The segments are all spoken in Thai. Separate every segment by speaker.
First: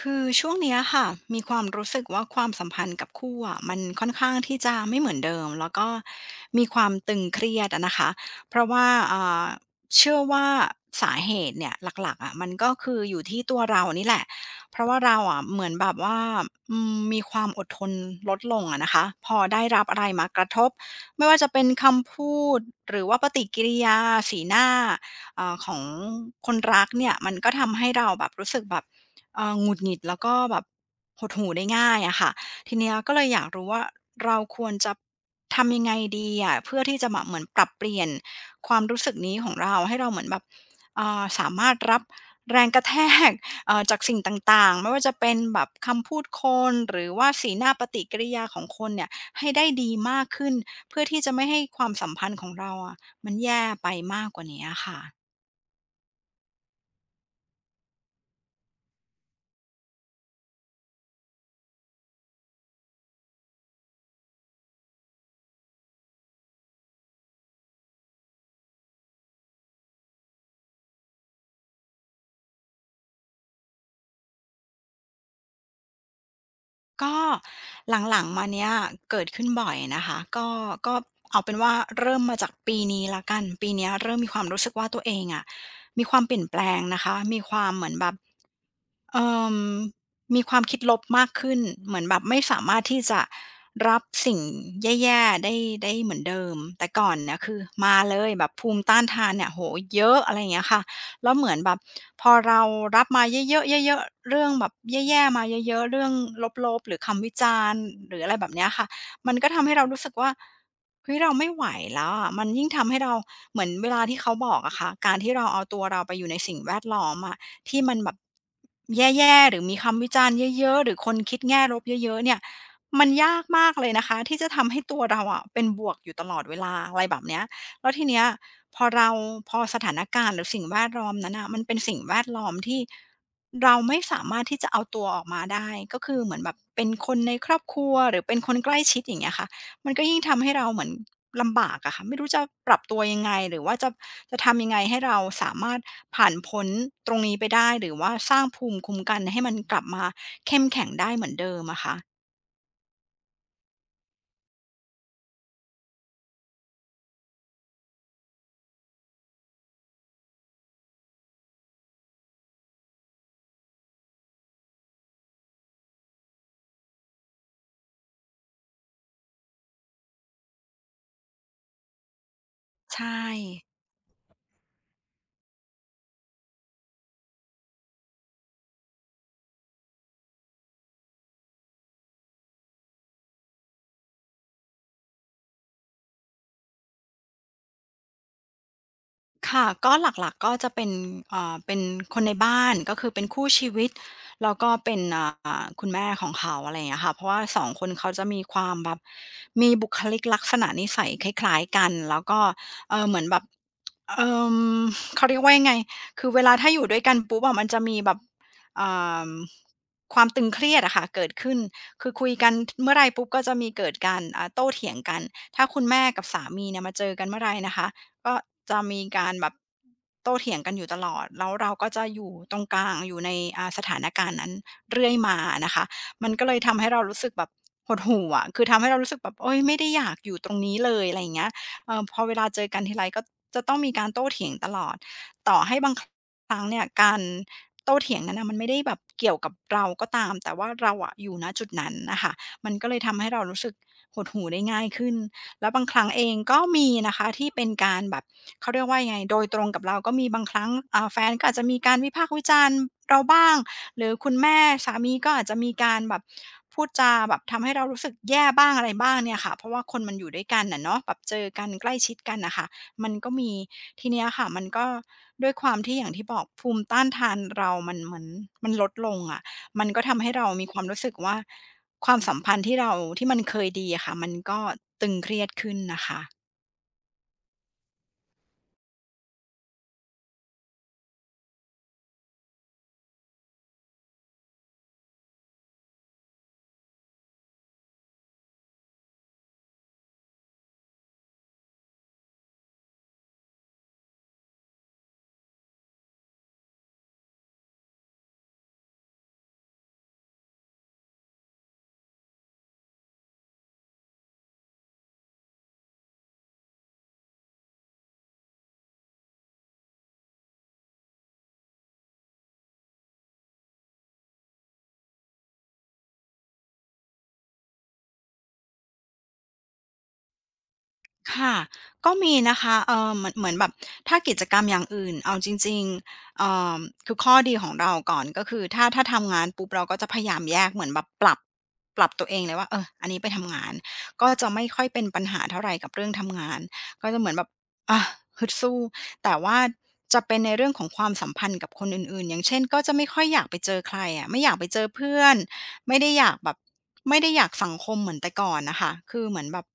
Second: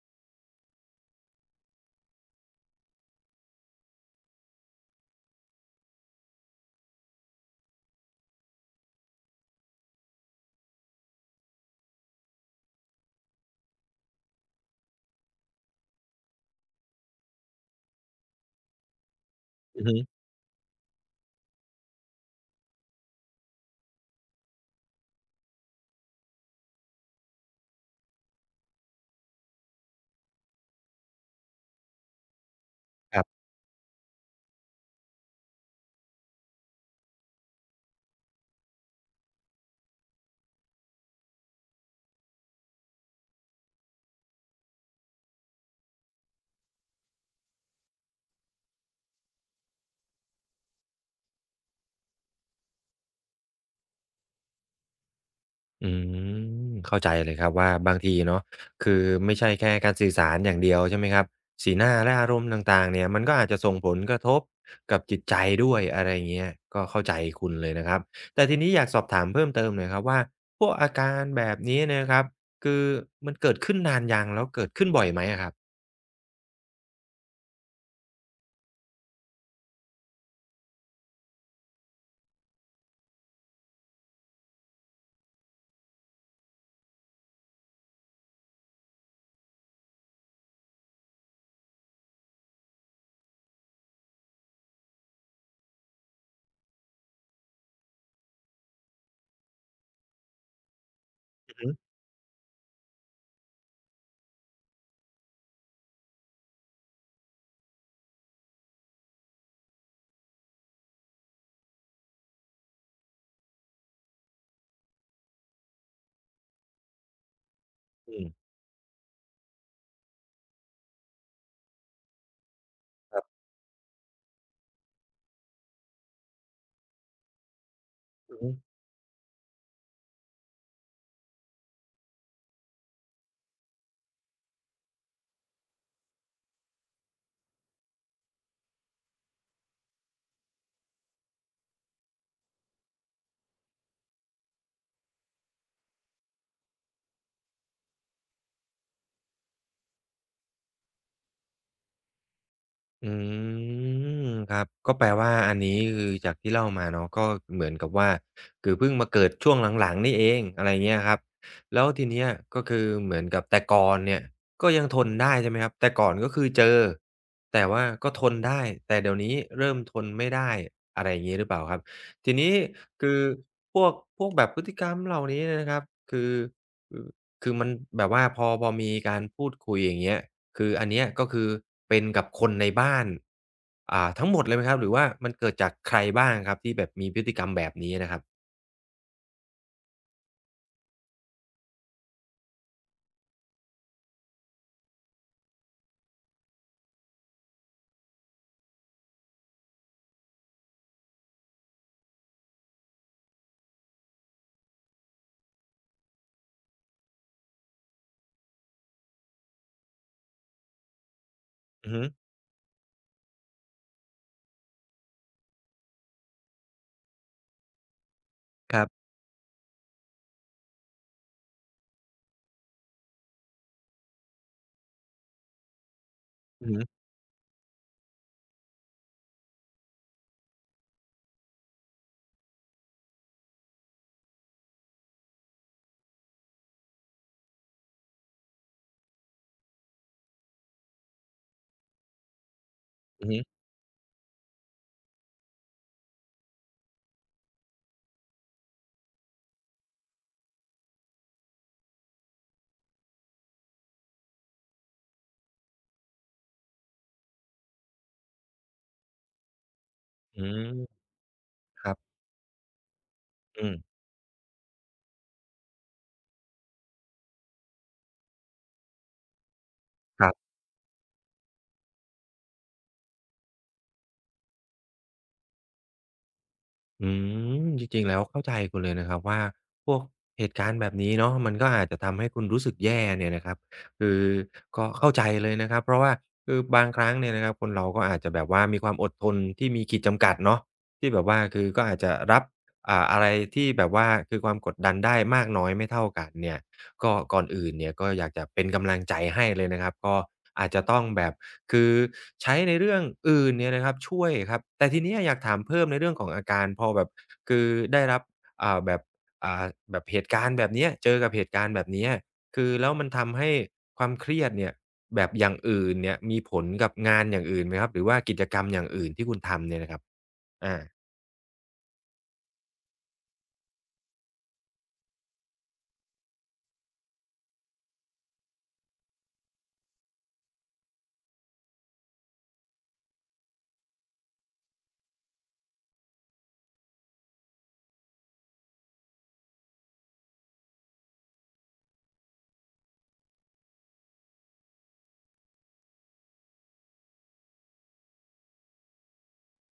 Speaker 1: คือช่วงเนี้ยค่ะมีความรู้สึกว่าความสัมพันธ์กับคู่อะมันค่อนข้างที่จะไม่เหมือนเดิมแล้วก็มีความตึงเครียดอะนะคะเพราะว่าอ่าเชื่อว่าสาเหตุเนี่ยหลักๆอะมันก็คืออยู่ที่ตัวเรานี่แหละเพราะว่าเราอะเหมือนแบบว่ามีความอดทนลดลงอะนะคะพอได้
Speaker 2: อื
Speaker 1: รั
Speaker 2: อ
Speaker 1: บ
Speaker 2: ฮึ
Speaker 1: อะไรมากระทบไม่ว่าจะเป็นคำพูดหรือว่าปฏิกิริยาสีหน้าเอาของคนรักเนี่ยมันก็ทำให้เราแบบรู้สึกแบบ หงุดหงิดแล้วก็แบบหดหู่ได้ง่ายอะค่ะทีเนี้ยก็
Speaker 2: ค
Speaker 1: เล
Speaker 2: รั
Speaker 1: ยอยาก
Speaker 2: บ
Speaker 1: รู้ว่าเราควรจะทำยังไงดีอะเพื่อที่จะแบบเหมือนปรับเปลี่ยนความรู้สึกนี้ของเราให้เราเหมือนแบบสามารถรับแรงกระแทก จากสิ่งต่างๆไม่ว่าจะเป็นแบบคำพูดคนหรือว่าสีหน้าปฏิกิริยาของคนเนี่ยให้ได้ดีมากขึ้นเพื่อที่จะไม่ให้ความสัมพันธ์ของเราอะมันแย่ไปมากกว่านี้ค่ะ
Speaker 2: อืมเข้าใจเลยครับว่าบางทีเนาะคือไม่ใช่แค่การสื่อสารอย่างเดียวใช่ไหมครับสีหน้าและอารมณ์ต่างๆเนี่ยมันก็อาจจะส่งผลกระทบกับจิตใจด้วยอะไรเงี้ยก็เข้าใจคุณเลยนะครับแต่ทีนี้อยากสอบถามเพิ่มเติมหน่อยครับว่าพวกอาการแบบนี้เนี่ยนะครับคือมันเกิดขึ้นนานยังแล้วเกิดขึ้นบ่อยไหมอะครับ
Speaker 1: ก็หลังๆมาเนี้ยเกิดขึ้นบ่อยนะคะก็ก็เอาเป็นว่าเริ่มมาจากปีนี้แล้วกันปีเนี้ยเริ่มมีความรู้สึกว่าตัวเองอะมีความเปลี่ยนแปลงนะคะมีความเหมือนแบบ เอ่อมีความคิดลบมากขึ้นเหมือนแบบไม่สามารถที่จะรับสิ่งแย่ๆได้ได้เหมือนเดิมแต่ก่อนเนี่ยคือมาเลยแบบภูมิต้านทานเนี่ยโอ้โฮเยอะอะไรอย่างเงี้ยค่ะแล้วเหมื
Speaker 2: อื
Speaker 1: อ
Speaker 2: อ
Speaker 1: น
Speaker 2: ฮึ
Speaker 1: แบบพอเรารับมาเยอะๆเยอะๆเรื่องแบบแย่ๆมาเยอะๆเรื่องลบๆหรือคำวิจารณ์หรืออะไรแบบเนี้ยค่ะมันก็ทำให้เรารู้สึกว่าเฮ้ยเราไม่ไหวแล้วอะมันยิ่งทำให้เราเหมือนเวลาที่เขาบอกอะค่ะการที่เราเอาตัวเราไปอยู่ในสิ่งแวดล้อมอะ ที่มันแบ
Speaker 2: อื
Speaker 1: บ
Speaker 2: ม
Speaker 1: แย่ๆหรือมีคำวิจารณ์เยอะๆหรือคนคิดแง่ลบเยอะๆเนี่ยมันยากมากเลยนะคะที่จะทำให้ตัวเราอะเป็นบวกอยู่ตลอดเวลาอะไรแบบเนี้ยแล้วทีเนี้ย
Speaker 2: อือฮึ
Speaker 1: พอเราพอสถานการณ์หรือสิ่งแวดล้อมนั้นน่ะมันเป็นสิ่งแวดล้อมที่เราไม่สามารถที่จะเอาตัวออกมาได้ก็คือเหมือนแบบเป็นคนในครอบครัวหรือเป็นคนใกล้ชิดอย่างเงี้ยค่ะ มันก็ยิ่งทำให้เราเหมือนลำบากอะค่ะไม่รู้จะปรับตัวยังไงหรือว่าจะทำยังไงให้เราสามารถผ่านพ้นตรงนี้ไปได้หรือว่าสร้างภูมิคุ้มกันให้มันกลับมาเข้มแข็งได้เหมือนเดิมอะคะ
Speaker 2: อืมครับก็แปลว่าอันนี้คือจากที่เล่ามาเนาะก็เหมือนกับว่าคือเพิ่งมาเกิดช่วงหลังๆนี่เองอะไรเงี้ยครับแล้วทีเนี้ยก็คือเหมือนกับแต่ก่อนเนี่ยก็ยังทนได้ใช่ไหมครับแต่ก่อนก็คือเจอแต่ว่าก็ทนได้แต่เดี๋ยวนี้เริ่มทนไม่ได้อะไรอย่างงี้หรือเปล่าครับทีนี้
Speaker 1: ใช่
Speaker 2: คือพวกแบบพฤติกรรมเหล่านี้เนี่ยนะครับคืออคือมันแบบว่าพอมีการพูดคุยอย่างเงี้ย คืออันเนี้ยก็คือเป็นกับคนในบ้านทั้งหมดเลยไหมครับหรือว่ามันเกิดจากใครบ้างครับที่แบบมีพฤติกรรมแบบนี้นะครับ
Speaker 1: ค่ะก็หลักๆก็จะเป็นเป็นคนในบ้านก็คือเป็นคู่ชีวิตแล้วก็เป็นอ่าคุณแม่ของเขาอะไรอย่างเงี้ยค่ะเพราะว่าสองคนเขาจะมีความแบบมีบุคลิกลักษณะนิสัยคล้ายๆกันแล้วก็เออเหมือนแบบเออเขาเรียกว่ายังไงคือเวลาถ้าอยู่ด้วยกันปุ๊บอะมันจะมีแบบอ่าความตึงเครียดอะค่ะเกิดขึ้น
Speaker 2: อือฮึ
Speaker 1: คือคุยกันเมื่อไหรปุ๊บก็จะมีเกิดการโต้เถียงกันถ้าคุณแม่กับสามีเนี่ยมาเจอกันเมื่อไหรนะคะ ก็
Speaker 2: ค
Speaker 1: จะ
Speaker 2: รั
Speaker 1: มี
Speaker 2: บ
Speaker 1: การแบบโต้เถียงกันอยู่ตลอดแล้วเราก็จะอยู่ตรงกลางอยู่ในสถานการณ์นั้นเรื่อยมานะคะมันก็เลย
Speaker 2: อือ
Speaker 1: ทำ
Speaker 2: ฮึ
Speaker 1: ให้เรารู้สึกแบบหดหู่อะคือทำให้เรารู้สึกแบบโอ๊ยไม่ได้อยากอยู่ตรงนี้เลยอะไรอย่างเงี้ยพอเวลาเจอกันทีไรก็จะต้องมีการโต้เถียงตลอดต่อให้บางครั้งเนี่ยการโต้เถียงนั้นน่ะมันไม่ได้แบบเกี่ยวกับเราก็ตามแต่ว่าเราอะอยู่ณจุดนั้นน่ะค่ะมันก็เลยทำ
Speaker 2: อื
Speaker 1: ให้
Speaker 2: อฮึ
Speaker 1: เรารู้สึกหดหู่ได้ง่ายขึ้น แล้วบางครั้งเองก็มีนะคะที่เป็นการแบบเขาเรียกว่ายังไงโดยตรงกับเราก็มีบางครั้งแฟนก็อาจจะมีการวิพากษ์วิจารณ์เราบ้างหรือคุณแม่สามีก็อาจจะมีการแบบพูดจาแบบทำให้เรารู้สึกแย่บ้างอะไรบ้างเนี่ยค่ะเพราะว่าคนมันอยู่ด้
Speaker 2: อื
Speaker 1: วยกั
Speaker 2: ม
Speaker 1: นน่ะเนาะแบบเจอกัน
Speaker 2: ค
Speaker 1: ใก
Speaker 2: รั
Speaker 1: ล้
Speaker 2: บ
Speaker 1: ชิดกันน่ะค่ะมันก็มี
Speaker 2: อืม
Speaker 1: ทีเนี้ยค่ะมันก็ด้วยความที่อย่างที่บอกภูมิต้านทานเรามันเหมือนมันลดลงอะมันก็ทำ
Speaker 2: ค
Speaker 1: ให้
Speaker 2: รั
Speaker 1: เรา
Speaker 2: บ
Speaker 1: มีความรู้สึกว่า ความสัมพันธ์ที่เรามันเคยดีอะค่ะมันก็ตึงเครียดขึ้นนะคะ
Speaker 2: อืมจริงๆแล้วเข้าใจคุณเลยนะครับว่าพวกเหตุการณ์แบบนี้เนาะมันก็อาจจะทำให้คุณรู้สึกแย่เนี่ยนะครับคือก็เข้าใจเลยนะครับเพราะว่าคือบางครั้งเนี่ยนะครับคนเราก็อาจจะแบบว่ามีความอดทนที่มีขีดจำกัดเนาะที่แบบว่าคือก็อาจจะรับอะไรที่แบบว่าคือความกดดันได้มากน้อยไม่เท่ากันเนี่ยก็ก่อนอื่นเนี่ยก็อยากจะเป็นกำลังใจให้เลยนะครับก็อาจจะต้องแบบ คือใช้ในเรื่องอื่นเนี่ยนะครับช่วยครับแต่ทีเนี้ยอยากถามเพิ่มในเรื่องของอาการพอแบบคือได้รับแบบอ่าแบบเหตุการณ์แบบเนี้ยเจอกับเหตุการณ์แบบเนี้ยคือแล้วมันทำให้ความเครียดเนี่ยแบบอย่างอื่นเนี่ยมีผลกับงานอย่างอื่นไหมครับหรือว่ากิจกรรมอย่างอื่นที่คุณทำเนี่ยนะครับอา
Speaker 1: ค่ะก็มีนะคะเหมือนแบบถ้ากิจกรรมอย่างอื่นเอาจริงๆอคือข้อดีของเราก่อนก็คือถ้าทำงานปุ๊บเราก็จะพยายามแยกเหมือนแบบปรับตัวเองเลยว่าเอออันนี้ไปทำงานก็จะไม่ค่อยเป็นปัญหาเท่าไรกับเรื่องทำงานก็จะเหมือนแบบอาฮึดสู้แต่ว่าจะเป็นในเรื่องของความสัมพันธ์กับคนอื่นๆอย่างเช่นก็จะไม่ค่อยอยากไปเจอใครอะไม่อยากไปเจอเพื่อน ไม่ได้อยากแบบไม่ได้อยากสังคมเหมือนแต่ก่อนนะคะคือเหมือนแบบ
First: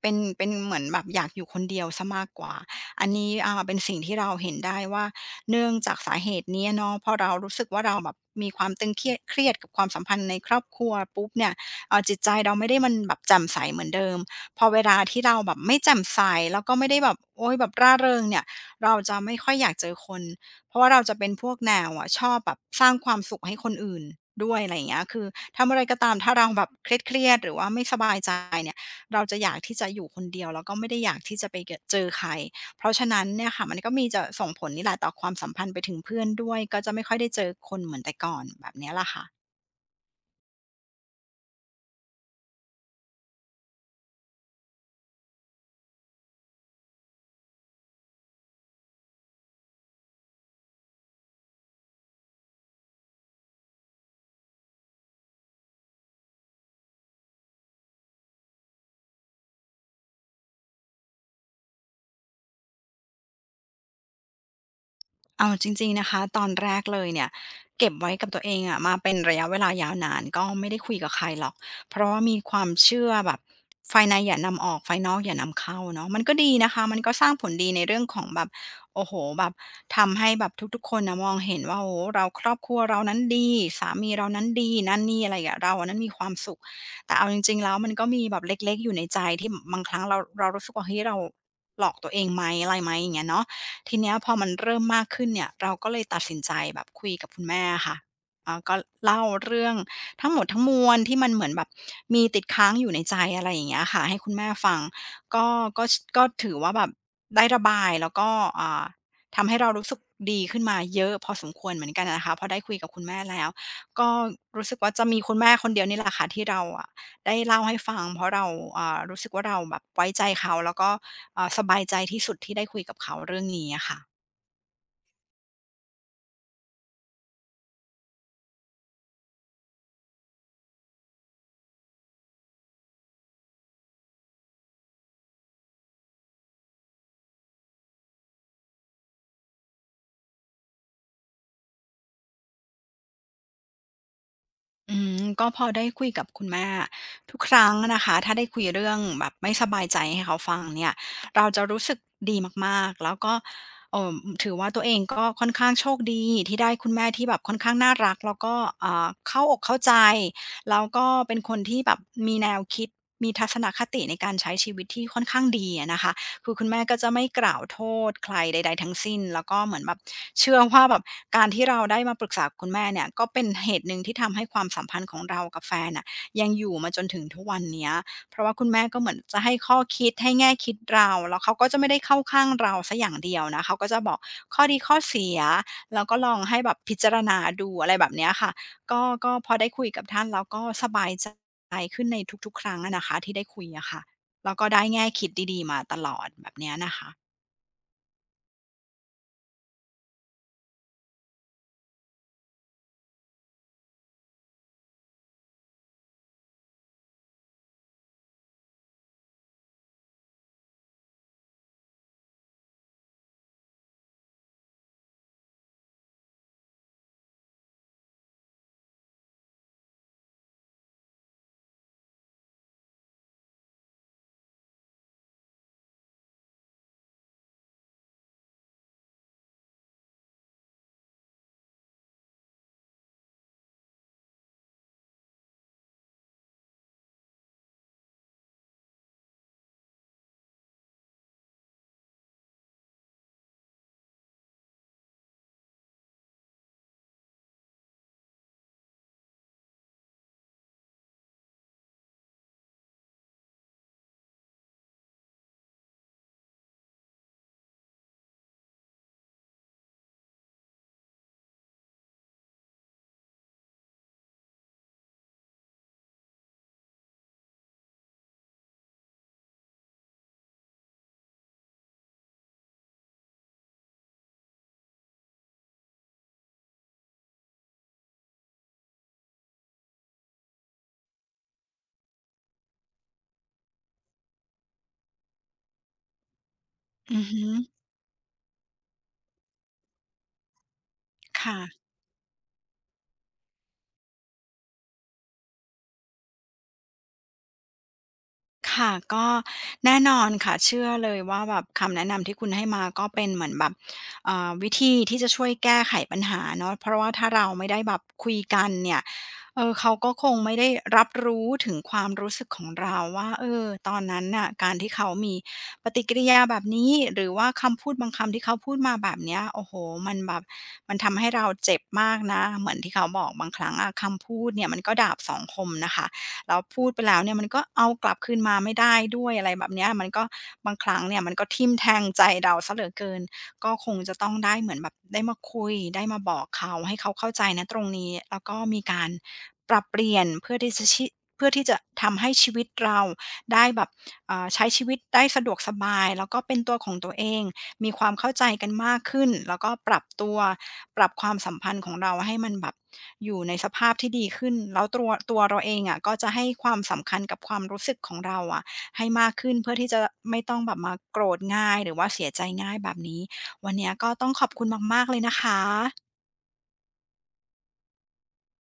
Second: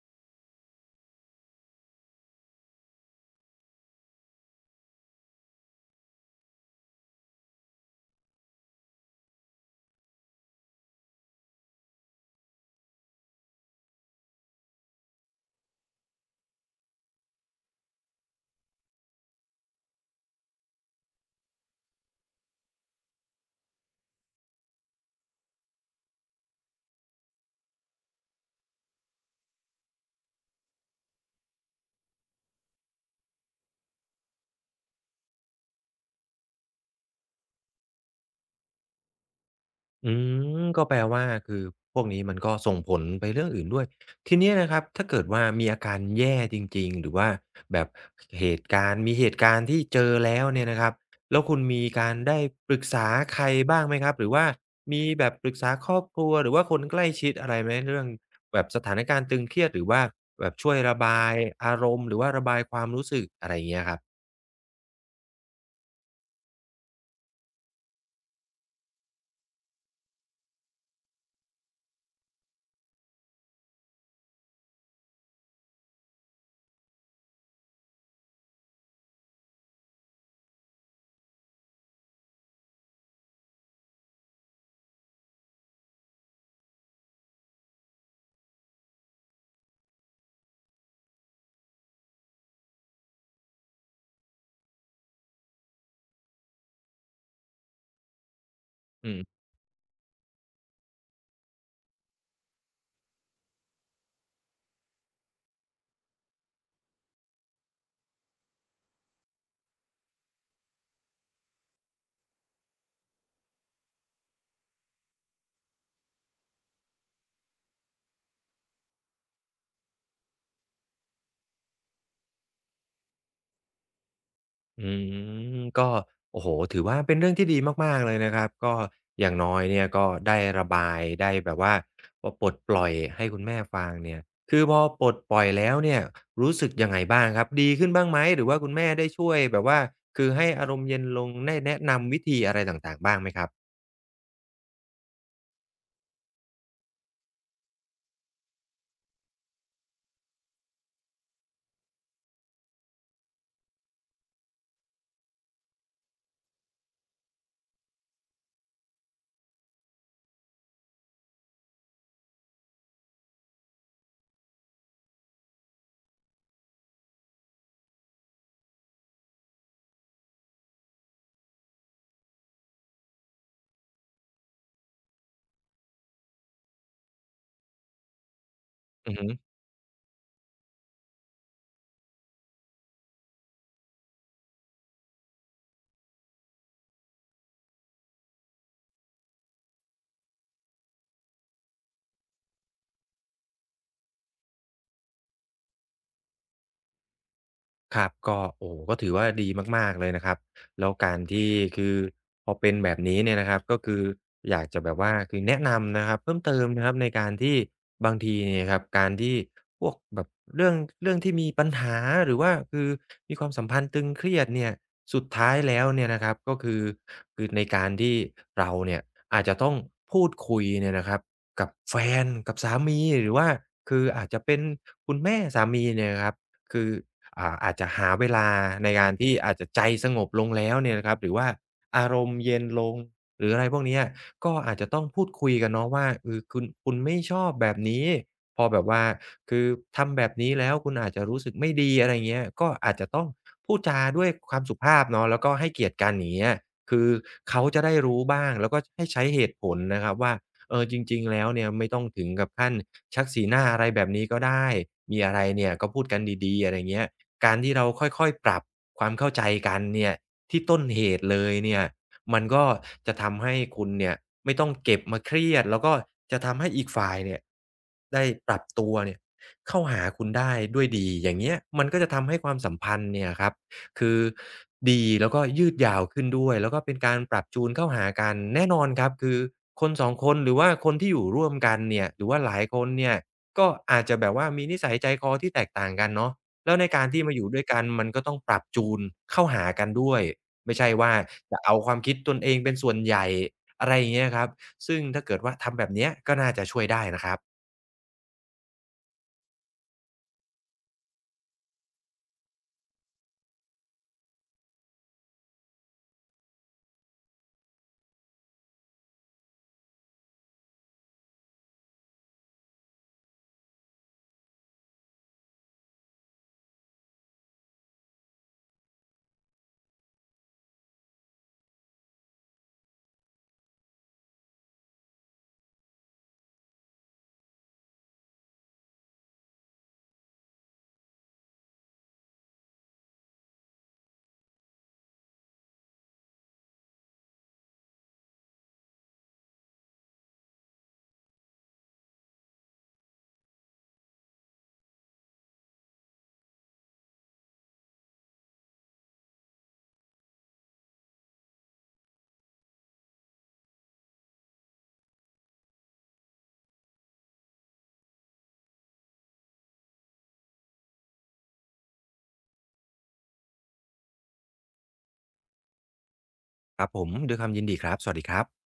Speaker 1: เป็นเหมือนแบบอยากอยู่คนเดียวซสมากกว่าอันนี้เป็นสิ่งที่เราเห็นได้ว่าเนื่องจากสาเหตุนี้เนาะพอเรารู้สึกว่าเราแบบมีความตึงเครียดกับความสัมพันธ์ในครอบครัวปุ๊บเนี่ยจิตใจเราไม่ได้มันแบบแจ่มใสเหมือนเดิมพอเวลาที่เราแบบไม่แจ่มใสแล้วก็ไม่ได้แบบโอ๊ยแบบร่าเริงเนี่ยเราจะไม่ค่อยอยากเจอคน เพราะว่าเราจะเป็นพวกแนวอะชอบแบบสร้างความสุขให้คนอื่นด้วยอะไรอย่างเงี้ยคือทำอะไรก็ตามถ้าเราแบบเครียดๆหรือว่าไม่สบายใจเนี่ยเราจะอยากที่จะอยู่คนเดียวแล้วก็ไม่ได้อยากที่จะไปเกอะเจอใครเพราะฉะนั้นเนี่ยค่ะมันก็มีจะส่งผลนี่แหละต่อความสัมพันธ์ไปถึงเพื่อนด้วยก็จะไม่ค่อยได้เจอคนเหมือนแต่ก่อนแบบเนี้ยล่ะค่ะ
Speaker 2: อืมก็แปลว่าคือพวกนี้มันก็ส่งผลไปเรื่องอื่นด้วยทีเนี้ยนะครับถ้าเกิดว่ามีอาการแย่จริงๆหรือว่าแบบเหตุการณ์มีเหตุการณ์ที่เจอแล้วเนี่ยนะครับแล้วคุณมีการได้ปรึกษาใครบ้างไหมครับหรือว่ามีแบบปรึกษาครอบครัวหรือว่าคนใกล้ชิดอะไรไหมเรื่องแบบสถานการณ์ตึงเครียดหรือว่าแบบช่วยระบายอารมณ์หรือว่าระบายความรู้สึกอะไรอย่างเงี้ยครับ
Speaker 1: เอาจริงๆนะคะตอนแรกเลยเนี่ยเก็บไว้กับตัวเองอะมาเป็นระยะเวลายาวนานก็ไม่ได้คุยกับใครหรอกเพราะว่ามีความเชื่อแบบไฟในอย่านำออกไฟนอกอย่านำเข้าเนาะมันก็ดีนะคะมันก็สร้างผลดีในเรื่องของแบบโอ้โฮแบบทำให้แบบทุกๆคนน่ะมองเห็นว่าโอ้โฮเราครอบครัวเรานั้นดีสามีเรานั้นดีนั่นนี่อะไรอะเราอะนั้นมีความสุขแต่เอาจริงๆแล้วมันก็มีแบบเล็กๆอยู่ในใจที่บบางครั้งเรารู้สึกว่าเฮ้ยเราหลอกตัวเองไหมอะไรไหมอย่างเงี้ยเนาะ ทีเนี้ยพอมันเริ่มมากขึ้นเนี่ยเราก็เลยตัดสินใจแบบคุยกับคุณแม่อะค่ะก็
Speaker 2: อื
Speaker 1: เล่า
Speaker 2: ม
Speaker 1: เรื่องทั้งหมดทั้งมวลที่มันเหมือนแบบมีติดค้างอยู่ในใจอะไรอย่างเงี้ยค่ะให้คุณแม่ฟังก็ก็ถือว่าแบบได้ระบายแล้วก็อ่าทำให้เรารู้สึกดีขึ้นมาเยอะพอสมควรเหมือนกันอะนะคะพอได้คุยกับคุณแม่แล้วก็รู้สึกว่าจะมีคุณแม่คนเดียวนี่แหละค่ะที่เราอะได้เล่าให้ฟังเพราะเรารู้สึกว่าเราแบบไว้ใจเขาแล้วก็ สบายใจที่สุดที่ได้คุยกับเขาเรื่องนี้อะค่ะ
Speaker 2: อืมก็โอ้โฮถือว่าเป็นเรื่องที่ดีมากๆเลยนะครับก็อย่างน้อยเนี่ยก็ได้ระบายได้แบบว่าปลดปล่อยให้คุณแม่ฟังเนี่ยคือพอปลดปล่อยแล้วเนี่ยรู้สึกยังไงบ้างครับดีขึ้นบ้างไหมหรือว่าคุณแม่ได้ช่วยแบบว่าให้อารมณ์เย็นลงได้แนะนำวิธีอะไรต่างๆบ้างไหมครับ
Speaker 1: อืมก็พอได้คุยกับคุณแม่ทุกครั้งนะคะถ้าได้คุยเรื่องแบบไม่สบายใจให้เขาฟังเนี่ยเราจะรู้สึกดีมากๆแล้วก็เอ่อถือว่าตัวเองก็ค่อนข้างโชคดีที่ได้คุณแม่ที่แบบค่อนข้างน่ารักแล้วก็เข้าอกเข้าใจแล้วก็เป็นคนที่แบบมีแนวคิดมีทัศนคติในการใช้ชีวิตที่ค่อนข้างดีอะนะคะ คือคุณแม่ก็จะไม่กล่าวโทษใครใดๆทั้งสิ้นแล้วก็เหมือนแบบเชื่อว่าแบบการที่เราได้มาปรึกษาคุณแม่เนี่ยก็เป็นเหตุหนึ่งที่ทำให้ความสัมพันธ์ของเรากับแฟนน่ะยังอยู่มาจนถึงทุกวันเนี้ยเพราะว่าคุณแม่ก็เห
Speaker 2: อื
Speaker 1: มือน
Speaker 2: อฮึ
Speaker 1: จะให้ข้อคิดให้แง่คิดเราแล้วเขาก็จะไม่ได้เข้าข้างเราเสียอย่างเดียวนะเขาก็จะบอกข้อดีข้อเสียแล้วก็ลองให้แบบพิจารณาดูอะไรแบบเนี้ยค่ะก็ก็พอได้คุยกับท่านแล้วก็สบายใจขึ้นในทุกๆครั้งอะนะคะที่ได้คุยอะค่ะ แล้วก็ได้แง่คิดดีๆมาตลอดแบบเนี้ยนะคะ
Speaker 2: ครับก็โอ้โฮก็ถือว่าดีมากๆเลยนะครับแล้วการที่คือพอเป็นแบบนี้เนี่ยนะครับก็คืออยากจะแบบว่าคือแนะนำนะครับเพิ่มเติมนะครับในการที่บางทีเนี่ยครับการที่พวกแบบเรื่องที่มีปัญหาหรือว่าคือมีความสัมพันธ์ตึงเครียดเนี่ยสุดท้ายแล้วเนี่ยนะครับก็คือคือในการที่เราเนี่ยอาจจะต้องพูดคุยเนี่ยนะครับกับแฟนกับสามีหรือว่าคืออาจจะเป็นคุณแม่สามีเนี่ยนะครับคือ อ่าอาจจะหาเวลาในการที่อาจจะใจสงบลงแล้วเนี่ยนะครับหรือว่าอารมณ์เย็นลงหรืออะไรพวกเนี้ยก็อาจจะต้องพูดคุยกันเนาะว่าเออคุณไม่ชอบแบบนี้พอแบบว่าคือทำแบบนี้แล้วคุณอาจจะรู้สึกไม่ดีอะไรเงี้ยก็อาจจะต้องพูดจาด้วยความสุภาพเนาะแล้วก็ให้เกียรติกันอย่างเงี้ยคือเขาจะได้รู้บ้างแล้วก็ให้ใช้เหตุผลนะครับว่าเออจริงๆแล้วเนี่ยไม่ต้องถึงกับขั้นชักสีหน้าอะไรแบบนี้ก็ได้มีอะไรเนี่ยก็พูดกันดีๆอะไรเงี้ย การที่เราค่อยๆ ปรับความเข้าใจกันเนี่ยที่ต้นเหตุเลยเนี่ยมันก็จะทำให้คุณเนี่ยไม่ต้องเก็บมาเครียดแล้วก็จะทำให้อีกฝ่ายเนี่ยได้ปรับตัวเนี่ยเข้าหาคุณได้ด้วยดีอย่างเงี้ยมันก็จะทำให้ความสัมพันธ์เนี่ยครับคือดีแล้วก็ยืดยาวขึ้นด้วยแล้วก็เป็นการปรับจูนเข้าหากันแน่นอนครับคือคน2คนหรือว่าคนที่อยู่ร่วมกันเนี่ยหรือว่าหลายคนเนี่ยก็อาจจะแบบว่ามีนิสัยใจคอที่แตกต่างกันเนาะ แล้วในการ
Speaker 1: อื
Speaker 2: ที่
Speaker 1: อ
Speaker 2: มาอ
Speaker 1: ฮึ
Speaker 2: ยู่ด้วยกันมันก็ต้องปรับจูนเข้าหากันด้วยไม่ใช่ว่าจะเอา
Speaker 1: ค่ะ
Speaker 2: ความคิดตนเองเป็นส่วนใหญ่อะไรอย่างเงี้ยครับซึ่งถ้าเกิดว่าทำแบบเนี้ยก็น่าจะช่วยได้นะครับ
Speaker 1: ค่ะก็แน่นอนค่ะเชื่อเลยว่าแบบคำแนะนำที่คุณให้มาก็เป็นเหมือนแบบวิธีที่จะช่วยแก้ไขปัญหาเนาะเพราะว่าถ้าเราไม่ได้แบบคุยกันเนี่ยเออเขาก็คงไม่ได้รับรู้ถึงความรู้สึกของเราว่าเออตอนนั้นน่ะการที่เขามีปฏิกิริยาแบบนี้หรือว่าคำพูดบางคำที่เขาพูดมาแบบเนี้ยโอ้โหมันแบบมันทำให้เราเจ็บมากนะเหมือนที่เขาบอกบางครั้งอะคำพูดเนี่ยมันก็ดาบสองคมนะคะ แล้วพูดไปแล้วเนี่ยมันก็เอากลับคืนมาไม่ได้ด้วยอะไรแบบเนี้ยมันก็บางครั้งเนี่ยมันก็ทิ่มแทงใจเราเสียเหลือเกินก็คงจะต้องได้เหมือนแบบได้มาคุยได้มาบอกเขาให้เขาเข้าใจณตรงนี้แล้วก็มีการปรับเปลี่ยนเพื่อที่จะทำให้ชีวิตเราได้แบบใช้ชีวิตได้สะดวกสบายแล้วก็เป็นตัวของตัวเอง มีความเข้าใจกันมากขึ้นแล้วก็ปรับตัวปรับความสัมพันธ์ของเราให้มันแบบอยู่ในสภาพที่ดีขึ้นแล้วตัวเราเองอะก็จะให้ความสำคัญกับความรู้สึกของเราอะให้มากขึ้นเพื่อที่จะไม่ต้องแบบมาโกรธง่ายหรือว่าเสียใจง่ายแบบนี้วันเนี้ยก็ต้องขอบคุณมากๆเลยนะคะ
Speaker 2: ครับผมด้วยความยินดีครับสวัสดีครับ